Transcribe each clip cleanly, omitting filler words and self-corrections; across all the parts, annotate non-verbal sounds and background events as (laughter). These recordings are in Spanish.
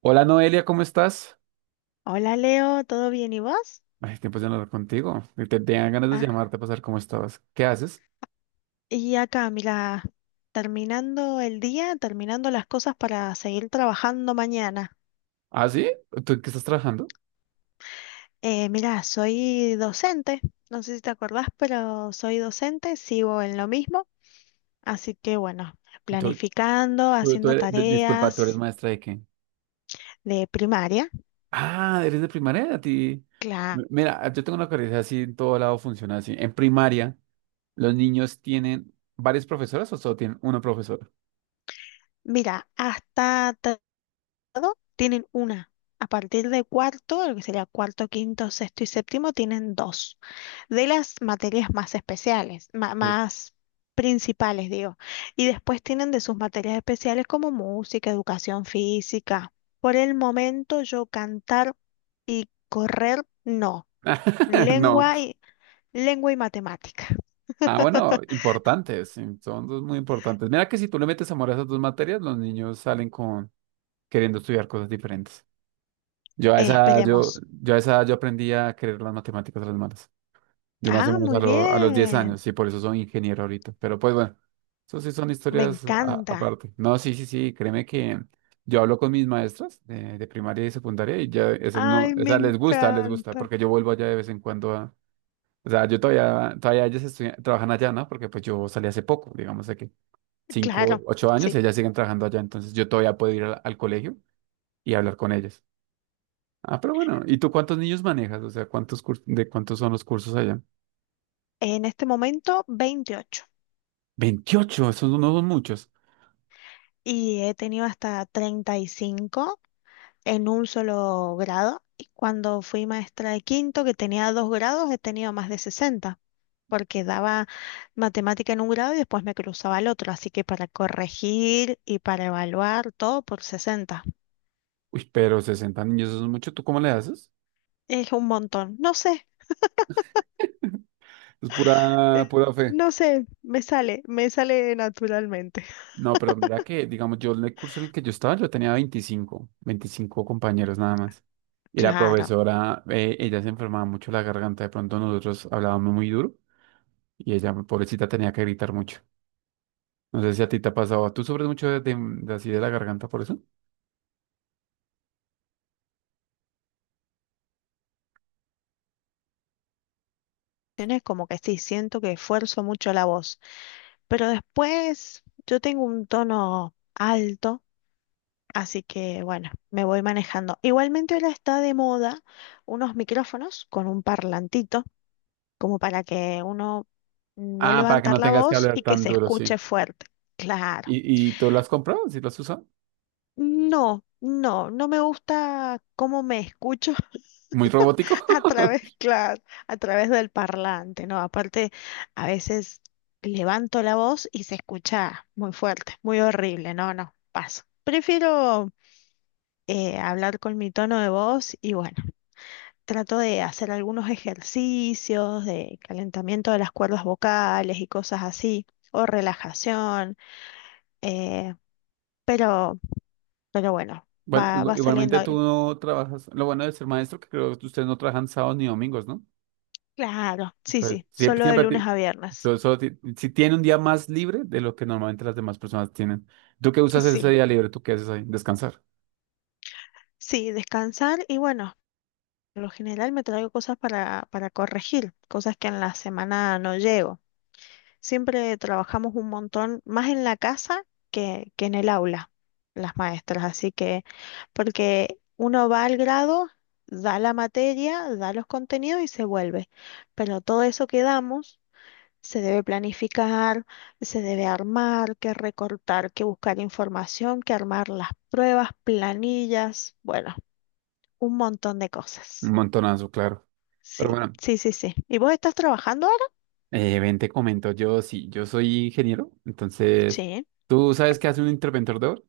Hola Noelia, ¿cómo estás? Hola Leo, ¿todo bien y vos? Ay, tiempo de no hablar contigo. Te tenía ganas de Ah, llamarte para saber cómo estabas. ¿Qué haces? y acá, mira, terminando el día, terminando las cosas para seguir trabajando mañana. ¿Ah, sí? ¿Tú en qué estás trabajando? Mira, soy docente, no sé si te acordás, pero soy docente, sigo en lo mismo, así que bueno, ¿Tú, planificando, tú- tú haciendo eres- di- disculpa, ¿tú eres tareas maestra de qué? de primaria. Ah, eres de primaria, a ti. Claro, Mira, yo tengo una curiosidad así, en todo lado funciona así. En primaria, ¿los niños tienen varias profesoras o solo tienen una profesora? mira, hasta todo tienen una. A partir de cuarto, lo que sería cuarto, quinto, sexto y séptimo, tienen dos. De las materias más especiales, Sí. más principales, digo. Y después tienen de sus materias especiales como música, educación física. Por el momento yo cantar y correr, no. (laughs) No. Lengua y, lengua y matemática. Ah, bueno, importantes. Sí, son dos muy importantes. Mira que si tú le metes amor a esas dos materias, los niños salen con queriendo estudiar cosas diferentes. Yo a esa, yo, Esperemos. yo a esa edad, yo aprendí a querer las matemáticas a las malas. Yo más o Ah, menos a, muy lo- a los 10 bien. años, sí, por eso soy ingeniero ahorita. Pero pues bueno, eso sí son Me historias a- encanta. aparte. No, sí, sí, sí, créeme que yo hablo con mis maestras de primaria y secundaria y ya eso no, Ay, o me sea, les gusta, encanta. porque yo vuelvo allá de vez en cuando o sea, yo todavía ellas trabajan allá, ¿no? Porque pues yo salí hace poco, digamos de que cinco Claro, 8 años, sí. ellas siguen trabajando allá, entonces yo todavía puedo ir al colegio y hablar con ellas. Ah, pero bueno, ¿y tú cuántos niños manejas? O sea, ¿De cuántos son los cursos allá? En este momento, 28. 28. Esos no son muchos. Y he tenido hasta 35 en un solo grado. Y cuando fui maestra de quinto, que tenía dos grados, he tenido más de 60, porque daba matemática en un grado y después me cruzaba al otro. Así que para corregir y para evaluar, todo por 60. Uy, pero 60 niños, eso es mucho. ¿Tú cómo le haces? Es un montón. No sé, Es pura, eh, pura fe. no sé, me sale naturalmente. (laughs) No, pero mira que, digamos, yo en el curso en el que yo estaba, yo tenía veinticinco compañeros nada más. Y la Claro, profesora, ella se enfermaba mucho la garganta, de pronto nosotros hablábamos muy duro y ella, pobrecita, tenía que gritar mucho. No sé si a ti te ha pasado, ¿tú sufres mucho de así de la garganta por eso? tienes como que sí, siento que esfuerzo mucho la voz, pero después yo tengo un tono alto. Así que bueno, me voy manejando. Igualmente ahora está de moda unos micrófonos con un parlantito, como para que uno no Ah, para que levantar no la tengas que voz hablar y que tan se duro, escuche sí. fuerte. Claro. Y tú lo has comprado? ¿Sí lo has usado? No, no, no me gusta cómo me escucho. Muy robótico. (laughs) A través, (laughs) claro, a través del parlante, ¿no? Aparte, a veces levanto la voz y se escucha muy fuerte, muy horrible. No, no, paso. Prefiero hablar con mi tono de voz y bueno. Trato de hacer algunos ejercicios de calentamiento de las cuerdas vocales y cosas así, o relajación, eh, pero, pero bueno, Bueno, va, igu- va igualmente saliendo tú ahí. no trabajas. Lo bueno de ser maestro, que creo que ustedes no trabajan sábados ni domingos, ¿no? Claro, sí, Entonces, sí, siempre, solo de siempre, lunes ti- a viernes. so- solo ti- si tiene un día más libre de lo que normalmente las demás personas tienen. ¿Tú qué usas ese Sí, día libre? ¿Tú qué haces ahí? Descansar. sí, descansar y bueno, por lo general me traigo cosas para corregir, cosas que en la semana no llego. Siempre trabajamos un montón, más en la casa que en el aula, las maestras. Así que, porque uno va al grado, da la materia, da los contenidos y se vuelve. Pero todo eso que damos se debe planificar, se debe armar, que recortar, que buscar información, que armar las pruebas, planillas, bueno, un montón de Un cosas. montonazo, claro. Pero Sí, bueno, sí, sí, sí. ¿Y vos estás trabajando ahora? Ven, te comento. Yo sí, yo soy ingeniero. Entonces, Sí, ¿tú sabes qué hace un interventor de oro?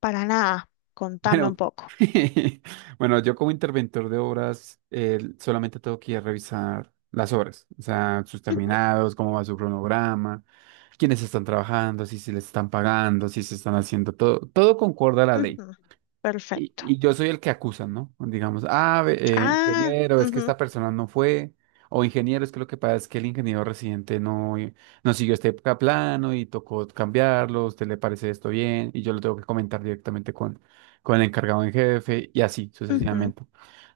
para nada. Contame un Bueno, poco. (laughs) bueno, yo como interventor de obras solamente tengo que ir a revisar las obras, o sea, sus (laughs) terminados, cómo va su cronograma, quiénes están trabajando, si se les están pagando, si se están haciendo todo, todo concuerda a la ley. Ujú, Y, perfecto. y yo soy el que acusan, ¿no? Digamos, ah, Ah, ingeniero, es que ujú, esta persona no fue, o ingeniero, es que lo que pasa es que el ingeniero residente no siguió este plano y tocó cambiarlo, ¿a usted le parece esto bien? Y yo lo tengo que comentar directamente con el encargado en jefe y así ujú. sucesivamente.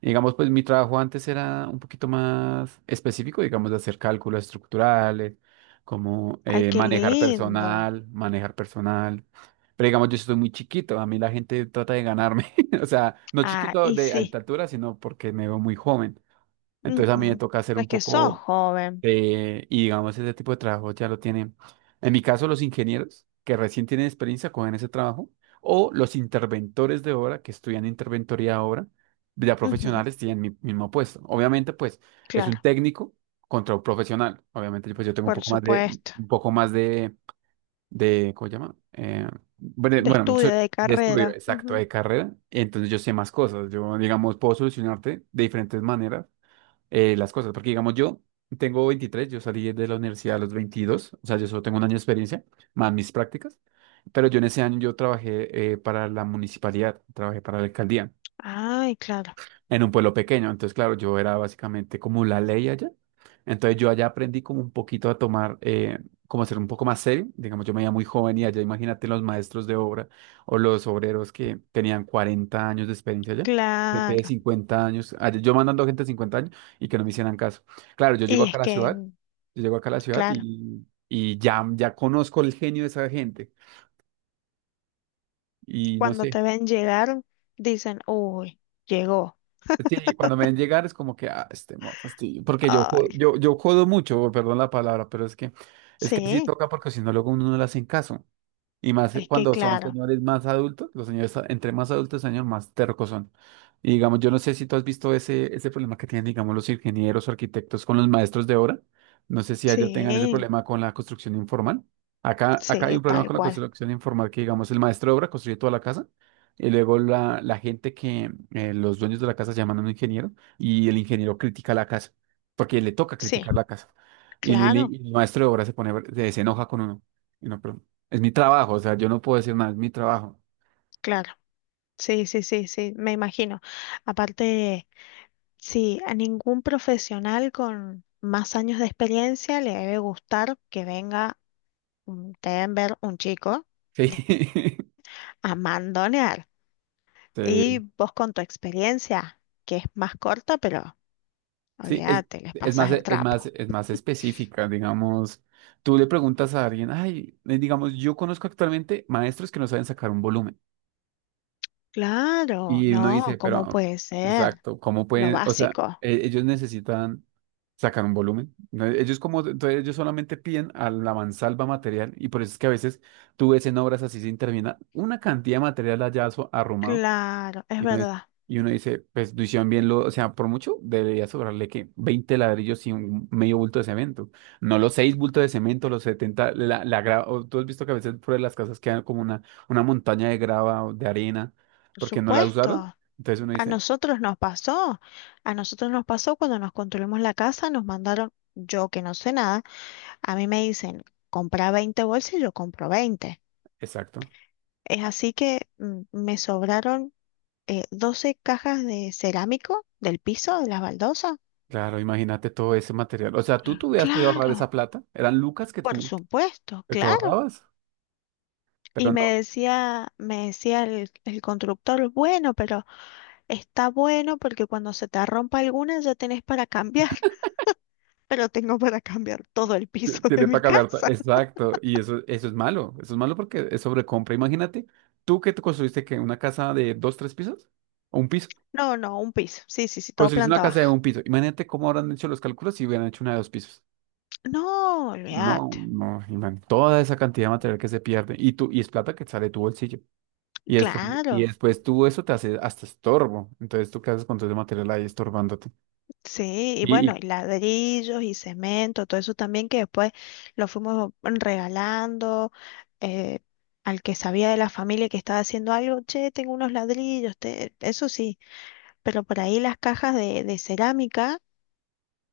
Digamos, pues mi trabajo antes era un poquito más específico, digamos, de hacer cálculos estructurales, como Ay, qué manejar lindo. personal, manejar personal. Pero digamos, yo estoy muy chiquito, a mí la gente trata de ganarme. (laughs) O sea, no Ah, chiquito y de alta sí. altura, sino porque me veo muy joven. Entonces a mí me Ujú. toca hacer un Es que sos poco joven. y digamos, ese tipo de trabajo ya lo tienen. En mi caso, los ingenieros que recién tienen experiencia cogen ese trabajo, o los interventores de obra que estudian interventoría de obra, ya Ujú, profesionales tienen mi mismo puesto. Obviamente, pues, es un claro, técnico contra un profesional. Obviamente, pues yo tengo un por poco más supuesto. un poco más de, ¿cómo se llama? Bueno, De bueno, estudio, soy de de estudio, carrera. exacto, Ujú. de carrera, entonces yo sé más cosas, yo, digamos, puedo solucionarte de diferentes maneras las cosas, porque, digamos, yo tengo 23. Yo salí de la universidad a los 22, o sea, yo solo tengo un año de experiencia, más mis prácticas, pero yo en ese año yo trabajé para la municipalidad, trabajé para la alcaldía, Ay, claro, en un pueblo pequeño. Entonces, claro, yo era básicamente como la ley allá. Entonces, yo allá aprendí como un poquito a tomar, como a ser un poco más serio. Digamos, yo me veía muy joven y allá, imagínate los maestros de obra o los obreros que tenían 40 años de experiencia allá. Gente de claro. 50 años, allá, yo mandando gente de 50 años y que no me hicieran caso. Claro, yo llego Y acá es a la ciudad, que, yo llego acá a la ciudad claro, y ya, ya conozco el genio de esa gente. Y no cuando sé. te ven llegar, dicen, uy, llegó. Sí, cuando me ven llegar es como que, ah, este moto, sí, porque yo, jo- Ay, yo, yo jodo mucho, perdón la palabra, pero es que así sí, toca porque si no luego uno no le hacen caso. Y más es que cuando son claro. señores más adultos, los señores, entre más adultos, señor, más tercos son. Y digamos, yo no sé si tú has visto ese, ese problema que tienen, digamos, los ingenieros o arquitectos con los maestros de obra. No sé si allá tengan ese Sí, problema con la construcción informal. Acá, acá hay sí, un problema tal con la cual. construcción informal que, digamos, el maestro de obra construye toda la casa y luego la gente que los dueños de la casa llaman a un ingeniero y el ingeniero critica la casa porque le toca Sí, criticar la casa. Y, el claro, y el maestro de obra se pone, se enoja con uno. Y no, pero es mi trabajo, o sea, yo no puedo decir nada, es mi trabajo. claro. Sí, sí, sí, sí, me imagino. Aparte, sí, a ningún profesional con más años de experiencia le debe gustar que venga un deben ver un chico, Sí, (laughs) a mandonear. Y sí, vos con tu experiencia, que es más corta, pero sí, es, olvídate, les es más, pasas el es más, trapo. es más específica, digamos. Tú le preguntas a alguien, ay, digamos, yo conozco actualmente maestros que no saben sacar un volumen. Claro, Y uno no, dice, ¿cómo pero, puede ser? exacto, ¿cómo Lo pueden? O sea, básico. ellos necesitan sacar un volumen, ¿no? Ellos como, entonces ellos solamente piden a la mansalva material y por eso es que a veces tú ves en obras así sin terminar una cantidad de material allá arrumado. Claro, es Y uno, es- verdad. y uno dice, pues lo hicieron bien, lo, o sea, por mucho debería sobrarle que 20 ladrillos y un medio bulto de cemento. No los 6 bultos de cemento, los 70 o tú has visto que a veces por las casas quedan como una montaña de grava o de arena Por porque no la usaron. supuesto. Entonces uno A dice, nosotros nos pasó, a nosotros nos pasó cuando nos construimos la casa, nos mandaron, yo que no sé nada, a mí me dicen, compra 20 bolsas y yo compro 20. exacto. Es así que me sobraron 12 cajas de cerámico del piso, de las baldosas. Claro, imagínate todo ese material. O sea, tú hubieras podido ahorrar esa Claro, plata. Eran lucas que por tú, supuesto, que tú claro. ahorrabas, pero no. Me decía el constructor, bueno, pero está bueno porque cuando se te rompa alguna ya tenés para cambiar, (laughs) pero tengo para cambiar todo el T- piso de Tiene para mi cambiar. Casa. Exacto. Y eso es malo. Eso es malo porque es sobrecompra. Imagínate, tú que te construiste que una casa de dos, tres pisos o un piso. No, no, un piso. Sí, sí, sí, todo Construiste una planta casa de baja. un piso. Imagínate cómo habrán hecho los cálculos si hubieran hecho una de dos pisos. No, No, olvídate. no, imagínate toda esa cantidad de material que se pierde. Y tú, y es plata que sale de tu bolsillo. Y Claro. después tú eso te hace hasta estorbo. Entonces, ¿tú qué haces con todo ese material ahí estorbándote? Sí, y Y, bueno, y- y ladrillos y cemento, todo eso también que después lo fuimos regalando eh, al que sabía de la familia que estaba haciendo algo, che, tengo unos ladrillos, te-". Eso sí, pero por ahí las cajas de cerámica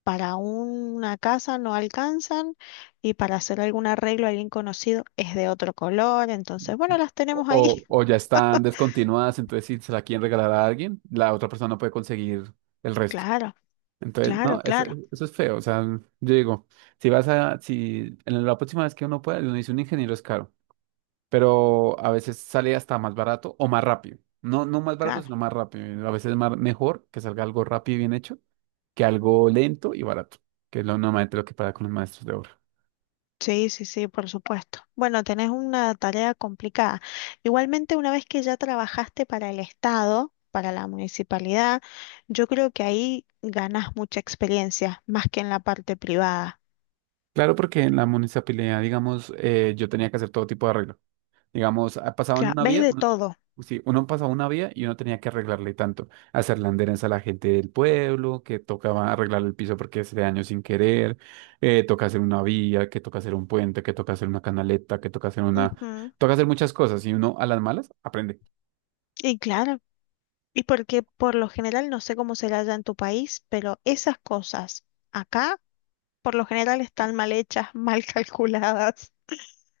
para una casa no alcanzan y para hacer algún arreglo a alguien conocido es de otro color, entonces, bueno, las tenemos ahí. o (laughs) ya están descontinuadas, entonces si se la quieren regalar a alguien, la otra persona no puede conseguir el resto. Claro, Entonces, no, claro, eso, claro. eso es feo. O sea, yo digo, si vas a, si en la próxima vez que uno pueda, uno dice un ingeniero es caro, pero a veces sale hasta más barato o más rápido. No, no más barato, Claro, sino más rápido. A veces es más, mejor que salga algo rápido y bien hecho que algo lento y barato, que es lo normalmente lo que pasa con los maestros de obra. sí, sí, sí, por supuesto. Bueno, tenés una tarea complicada. Igualmente, una vez que ya trabajaste para el Estado, para la municipalidad, yo creo que ahí ganás mucha experiencia, más que en la parte privada. Claro, porque en la municipalidad, digamos, yo tenía que hacer todo tipo de arreglo. Digamos, ah, pasaban Claro, una ves vía, de uno, todo. sí, uno pasaba una vía y uno tenía que arreglarle tanto, hacerle anderes a la gente del pueblo, que tocaba arreglar el piso porque hace daño sin querer, toca hacer una vía, que toca hacer un puente, que toca hacer una canaleta, que toca hacer una. Ujú. Toca hacer muchas cosas y uno a las malas aprende. Y claro, y porque por lo general, no sé cómo será allá en tu país, pero esas cosas acá, por lo general, están mal hechas, mal (laughs) calculadas.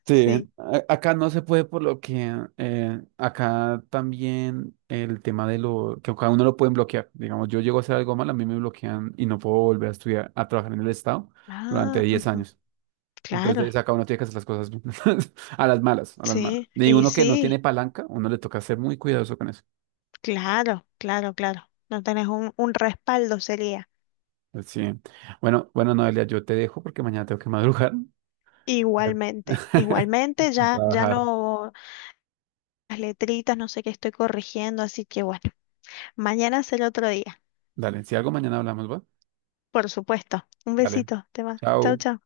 Sí, Sí. Acá no se puede por lo que acá también el tema de lo que cada uno lo pueden bloquear. Digamos, yo llego a hacer algo mal, a mí me bloquean y no puedo volver a estudiar, a trabajar en el Estado durante Ah, 10 ujú. años. Claro, Entonces acá uno tiene que hacer las cosas (laughs) a las malas, a las malas. sí, Y y uno que no tiene sí. palanca, uno le toca ser muy cuidadoso con eso. Claro, claro, claro. No tenés un respaldo, sería. Pues sí. Bueno, bueno, Noelia, yo te dejo porque mañana tengo que madrugar Igualmente, igualmente, (laughs) a ya, ya trabajar. no, las letritas, no sé qué estoy corrigiendo, así que bueno, mañana será otro día. Dale, si algo mañana hablamos, ¿va? Por supuesto. Un Dale, besito, te va. Chau, chao. chau.